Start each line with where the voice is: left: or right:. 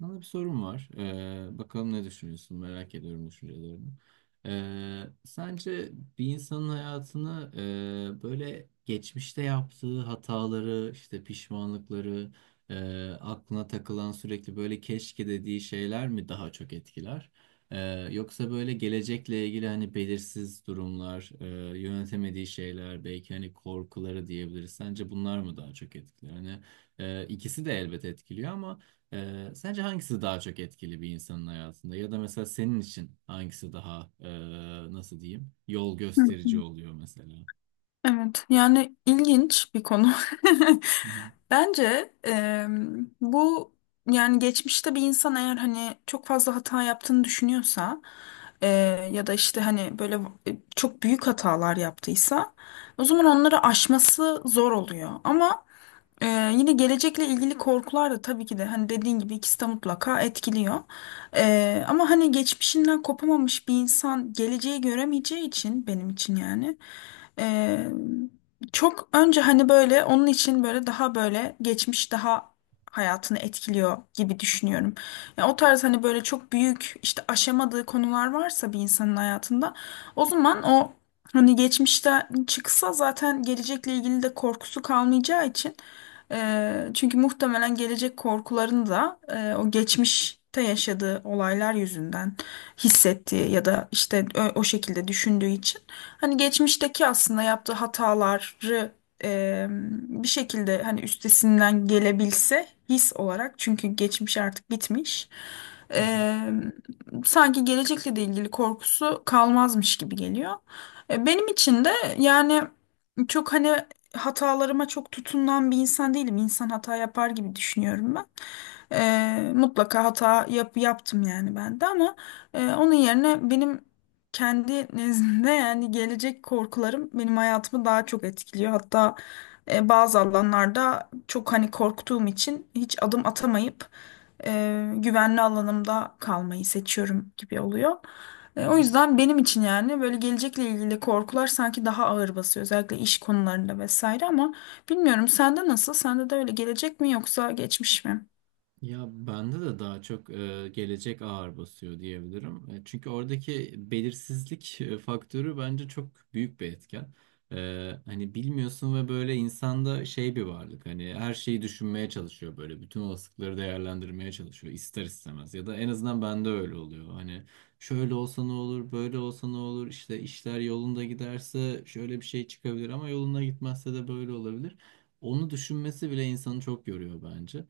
right: Sana bir sorum var. Bakalım ne düşünüyorsun? Merak ediyorum düşüncelerini. Sence bir insanın hayatını böyle geçmişte yaptığı hataları, işte pişmanlıkları, aklına takılan sürekli böyle keşke dediği şeyler mi daha çok etkiler? Ee, Yoksa böyle gelecekle ilgili hani belirsiz durumlar, yönetemediği şeyler, belki hani korkuları diyebiliriz. Sence bunlar mı daha çok etkiler? Hani ikisi de elbet etkiliyor ama. Sence hangisi daha çok etkili bir insanın hayatında? Ya da mesela senin için hangisi daha nasıl diyeyim yol
left: Hı hı.
right: gösterici oluyor mesela?
left: Evet, yani ilginç bir konu.
right: Hı hı,
left: Bence bu yani geçmişte bir insan eğer hani çok fazla hata yaptığını düşünüyorsa e, ya da işte hani böyle çok büyük hatalar yaptıysa o zaman onları aşması zor oluyor. Ama ee, yine gelecekle ilgili korkular da tabii ki de hani dediğin gibi ikisi de mutlaka etkiliyor. Ama hani geçmişinden kopamamış bir insan geleceği göremeyeceği için benim için yani ee, çok önce hani böyle onun için böyle daha böyle geçmiş daha hayatını etkiliyor gibi düşünüyorum. Yani o tarz hani böyle çok büyük işte aşamadığı konular varsa bir insanın hayatında o zaman o hani geçmişten çıksa zaten gelecekle ilgili de korkusu kalmayacağı için. Çünkü muhtemelen gelecek korkularını da o geçmişte yaşadığı olaylar yüzünden hissettiği ya da işte o şekilde düşündüğü için hani geçmişteki aslında yaptığı hataları eee, bir şekilde hani üstesinden gelebilse his olarak çünkü geçmiş artık bitmiş.
right: hı hı,
left: Eee, sanki gelecekle de ilgili korkusu kalmazmış gibi geliyor. Benim için de yani çok hani hatalarıma çok tutunan bir insan değilim. İnsan hata yapar gibi düşünüyorum ben. Mutlaka hata yaptım yani ben de ama onun yerine benim kendi nezdimde yani gelecek korkularım benim hayatımı daha çok etkiliyor. Hatta bazı alanlarda çok hani korktuğum için hiç adım atamayıp güvenli alanımda kalmayı seçiyorum gibi oluyor.
right: hı
left: O
right: hı.
left: yüzden benim için yani böyle gelecekle ilgili korkular sanki daha ağır basıyor. Özellikle iş konularında vesaire ama bilmiyorum sende nasıl? Sende de öyle gelecek mi yoksa geçmiş mi?
right: Ya bende de daha çok gelecek ağır basıyor diyebilirim. Çünkü oradaki belirsizlik faktörü bence çok büyük bir etken. E, Hani bilmiyorsun ve böyle insanda şey bir varlık hani her şeyi düşünmeye çalışıyor böyle bütün olasılıkları değerlendirmeye çalışıyor ister istemez ya da en azından bende öyle oluyor. Hani şöyle olsa ne olur, böyle olsa ne olur, işte işler yolunda giderse şöyle bir şey çıkabilir ama yolunda gitmezse de böyle olabilir. Onu düşünmesi bile insanı çok yoruyor bence.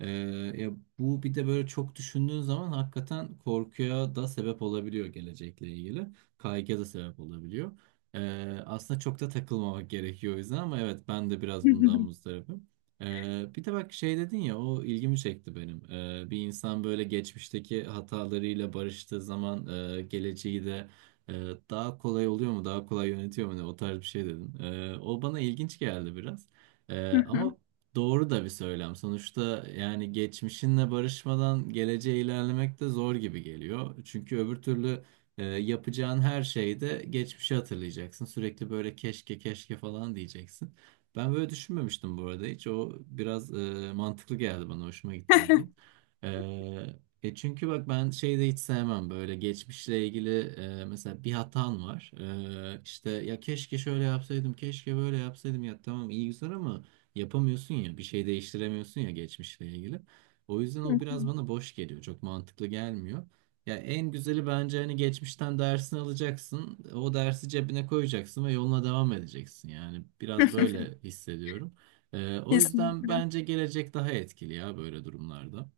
right: Ee, Ya bu bir de böyle çok düşündüğün zaman hakikaten korkuya da sebep olabiliyor gelecekle ilgili. Kaygıya da sebep olabiliyor. Aslında çok da takılmamak gerekiyor o yüzden ama evet ben de biraz bundan muzdaribim. Bir de bak şey dedin ya o ilgimi çekti benim. Bir insan böyle geçmişteki hatalarıyla barıştığı zaman geleceği de e, daha kolay oluyor mu, daha kolay yönetiyor mu ne o tarz bir şey dedin. O bana ilginç geldi biraz. Ama doğru da bir söylem. Sonuçta yani geçmişinle barışmadan geleceğe ilerlemek de zor gibi geliyor. Çünkü öbür türlü yapacağın her şeyde geçmişi hatırlayacaksın. Sürekli böyle keşke keşke falan diyeceksin. Ben böyle düşünmemiştim bu arada hiç. O biraz mantıklı geldi bana. Hoşuma gitti dediğin. E, çünkü bak ben şeyi de hiç sevmem böyle geçmişle ilgili mesela bir hatan var. İşte ya keşke şöyle yapsaydım, keşke böyle yapsaydım ya tamam iyi güzel ama yapamıyorsun ya, bir şey değiştiremiyorsun ya geçmişle ilgili. O yüzden o biraz bana boş geliyor, çok mantıklı gelmiyor. Ya en güzeli bence hani geçmişten dersini alacaksın, o dersi cebine koyacaksın ve yoluna devam edeceksin. Yani biraz böyle hissediyorum. O yüzden
left: Kesinlikle.
right: bence gelecek daha etkili ya böyle durumlarda.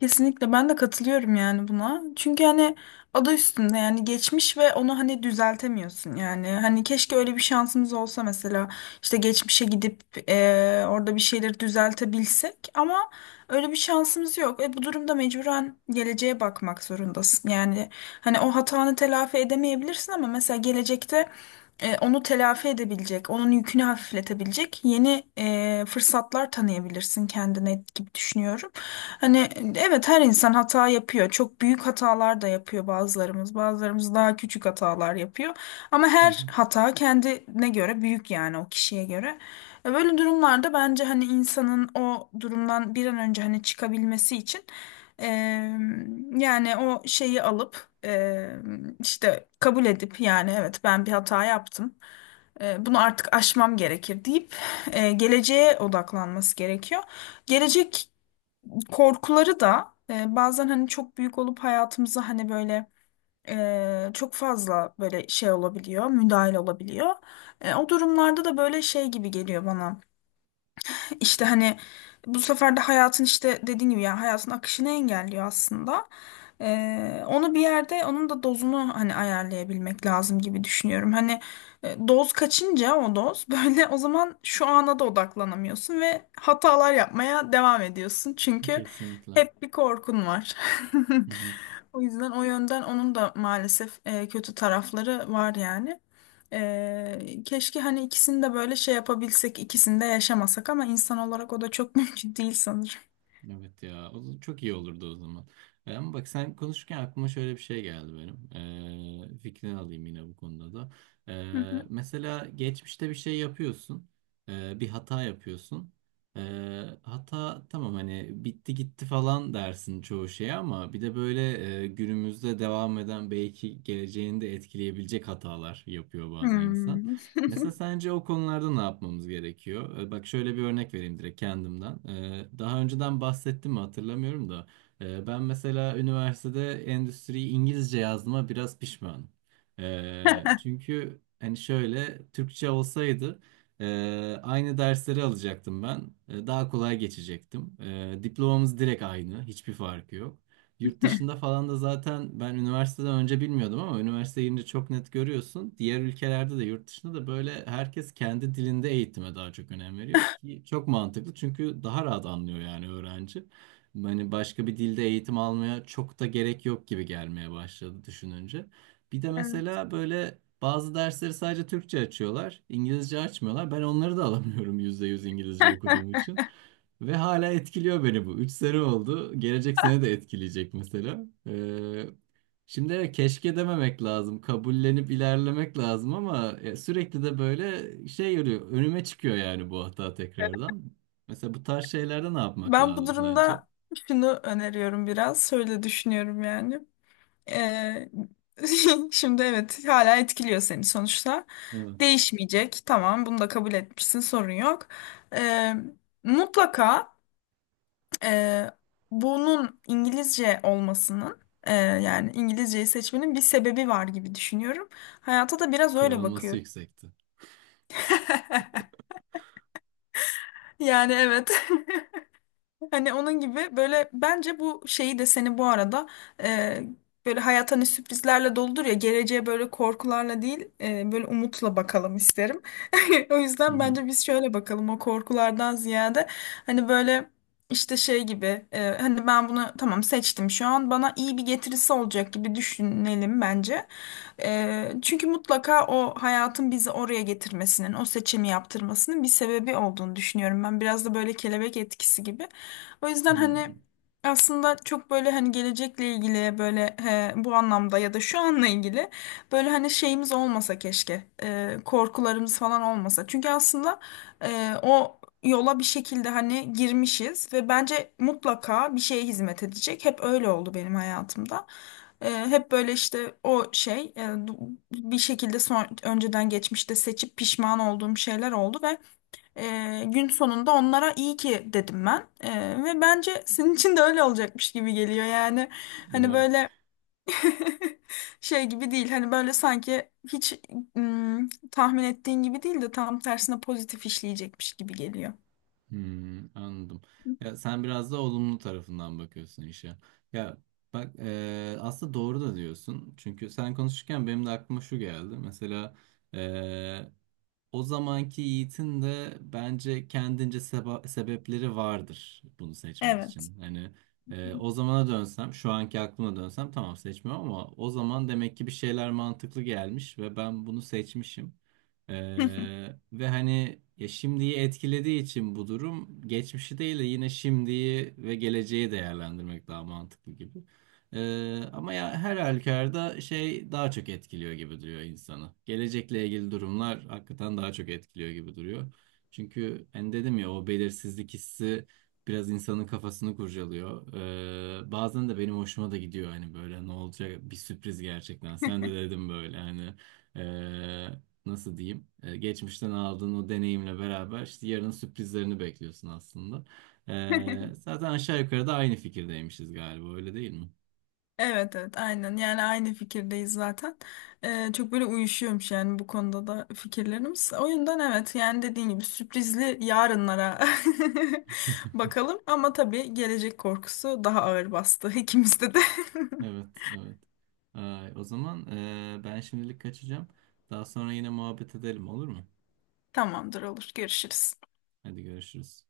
left: Kesinlikle ben de katılıyorum yani buna. Çünkü hani adı üstünde yani geçmiş ve onu hani düzeltemiyorsun yani. Hani keşke öyle bir şansımız olsa mesela işte geçmişe gidip orada bir şeyleri düzeltebilsek ama öyle bir şansımız yok. E bu durumda mecburen geleceğe bakmak zorundasın. Yani hani o hatanı telafi edemeyebilirsin ama mesela gelecekte onu telafi edebilecek, onun yükünü hafifletebilecek yeni fırsatlar tanıyabilirsin kendine gibi düşünüyorum. Hani evet her insan hata yapıyor. Çok büyük hatalar da yapıyor bazılarımız. Bazılarımız daha küçük hatalar yapıyor. Ama
right: Hı
left: her hata kendine göre büyük yani o kişiye göre. Böyle durumlarda bence hani insanın o durumdan bir an önce hani çıkabilmesi için e, yani o şeyi alıp e, işte kabul edip yani evet ben bir hata yaptım. Bunu artık aşmam gerekir deyip geleceğe odaklanması gerekiyor. Gelecek korkuları da bazen hani çok büyük olup hayatımıza hani böyle çok fazla böyle şey olabiliyor, müdahil olabiliyor. O durumlarda da böyle şey gibi geliyor bana. İşte hani bu sefer de hayatın işte dediğin gibi yani hayatın akışını engelliyor aslında. Onu bir yerde onun da dozunu hani ayarlayabilmek lazım gibi düşünüyorum. Hani doz kaçınca o doz böyle o zaman şu ana da odaklanamıyorsun ve hatalar yapmaya devam ediyorsun.
right: hı,
left: Çünkü
right: kesinlikle.
left: hep bir korkun var.
right: Hı hı.
left: O yüzden o yönden onun da maalesef kötü tarafları var yani. Keşke hani ikisini de böyle şey yapabilsek, ikisini de yaşamasak ama insan olarak o da çok mümkün değil sanırım.
right: Evet ya o zaman çok iyi olurdu o zaman. E, ama bak sen konuşurken aklıma şöyle bir şey geldi benim. Fikrini alayım yine bu konuda da.
left: Hı hı.
right: Mesela geçmişte bir şey yapıyorsun. Bir hata yapıyorsun. E, Hata tamam hani bitti gitti falan dersin çoğu şeye ama bir de böyle günümüzde devam eden belki geleceğini de etkileyebilecek hatalar yapıyor bazen insan.
left: Hmm.
right: Mesela sence o konularda ne yapmamız gerekiyor? Bak şöyle bir örnek vereyim direkt kendimden. Daha önceden bahsettim mi hatırlamıyorum da. Ben mesela üniversitede endüstriyi İngilizce yazdığıma biraz pişmanım. Çünkü hani şöyle Türkçe olsaydı aynı dersleri alacaktım ben. Daha kolay geçecektim. Diplomamız direkt aynı. Hiçbir farkı yok. Yurt dışında falan da zaten ben üniversiteden önce bilmiyordum ama üniversiteye girince çok net görüyorsun. Diğer ülkelerde de yurt dışında da böyle herkes kendi dilinde eğitime daha çok önem veriyor ki çok mantıklı çünkü daha rahat anlıyor yani öğrenci. Hani başka bir dilde eğitim almaya çok da gerek yok gibi gelmeye başladı düşününce. Bir de
left: Evet.
right: mesela böyle bazı dersleri sadece Türkçe açıyorlar, İngilizce açmıyorlar. Ben onları da alamıyorum %100 İngilizce okuduğum için. Ve hala etkiliyor beni bu. 3 sene oldu. Gelecek sene de etkileyecek mesela. Şimdi evet, keşke dememek lazım. Kabullenip ilerlemek lazım ama sürekli de böyle şey yürüyor. Önüme çıkıyor yani bu hata tekrardan. Mesela bu tarz şeylerde ne yapmak
left: Ben bu
right: lazım sence?
left: durumda şunu öneriyorum biraz. Şöyle düşünüyorum yani. Ee, şimdi evet hala etkiliyor seni sonuçta.
right: Evet.
left: Değişmeyecek. Tamam bunu da kabul etmişsin sorun yok. Ee, Mutlaka Ee, bunun İngilizce olmasının yani İngilizceyi seçmenin bir sebebi var gibi düşünüyorum. Hayata da biraz öyle
right: Sıralaması
left: bakıyorum.
right: yüksekti.
left: Yani evet. Hani onun gibi böyle bence bu şeyi de seni bu arada e, böyle hayat hani sürprizlerle doludur ya geleceğe böyle korkularla değil böyle umutla bakalım isterim. O
right: Hı
left: yüzden
right: hı.
left: bence biz şöyle bakalım o korkulardan ziyade hani böyle işte şey gibi hani ben bunu tamam seçtim şu an bana iyi bir getirisi olacak gibi düşünelim bence. Çünkü mutlaka o hayatın bizi oraya getirmesinin o seçimi yaptırmasının bir sebebi olduğunu düşünüyorum ben biraz da böyle kelebek etkisi gibi. O yüzden
right: Hı.
left: hani aslında çok böyle hani gelecekle ilgili böyle bu anlamda ya da şu anla ilgili böyle hani şeyimiz olmasa keşke korkularımız falan olmasa. Çünkü aslında o yola bir şekilde hani girmişiz ve bence mutlaka bir şeye hizmet edecek. Hep öyle oldu benim hayatımda. Hep böyle işte o şey bir şekilde önceden geçmişte seçip pişman olduğum şeyler oldu gün sonunda onlara iyi ki dedim ben. Ve bence senin için de öyle olacakmış gibi geliyor yani. Hani
right: Umarım.
left: böyle şey gibi değil hani böyle sanki hiç tahmin ettiğin gibi değil de tam tersine pozitif işleyecekmiş gibi geliyor.
right: Hmm, anladım. Ya sen biraz da olumlu tarafından bakıyorsun işe. Ya bak aslında doğru da diyorsun. Çünkü sen konuşurken benim de aklıma şu geldi. Mesela o zamanki Yiğit'in de bence kendince sebepleri vardır bunu seçmek
left: Evet.
right: için. Hani o zamana dönsem, şu anki aklıma dönsem tamam seçmiyorum ama o zaman demek ki bir şeyler mantıklı gelmiş ve ben bunu seçmişim. E, Ve hani ya şimdiyi etkilediği için bu durum geçmişi değil de yine şimdiyi ve geleceği değerlendirmek daha mantıklı gibi. Ama ya her halükarda şey daha çok etkiliyor gibi duruyor insanı. Gelecekle ilgili durumlar hakikaten daha çok etkiliyor gibi duruyor. Çünkü hani dedim ya o belirsizlik hissi biraz insanın kafasını kurcalıyor. Bazen de benim hoşuma da gidiyor hani böyle ne olacak bir sürpriz gerçekten. Sen de dedim böyle hani ee, nasıl diyeyim? Geçmişten aldığın o deneyimle beraber işte yarının sürprizlerini bekliyorsun aslında. Zaten aşağı yukarı da aynı fikirdeymişiz galiba öyle değil mi?
left: Evet evet aynen yani aynı fikirdeyiz zaten. Çok böyle uyuşuyormuş yani bu konuda da fikirlerimiz. O yüzden evet yani dediğin gibi sürprizli yarınlara bakalım ama tabii gelecek korkusu daha ağır bastı ikimizde de.
right: Evet, evet. Ay, o zaman ben şimdilik kaçacağım. Daha sonra yine muhabbet edelim olur mu?
left: Tamamdır, olur, görüşürüz.
right: Hadi görüşürüz.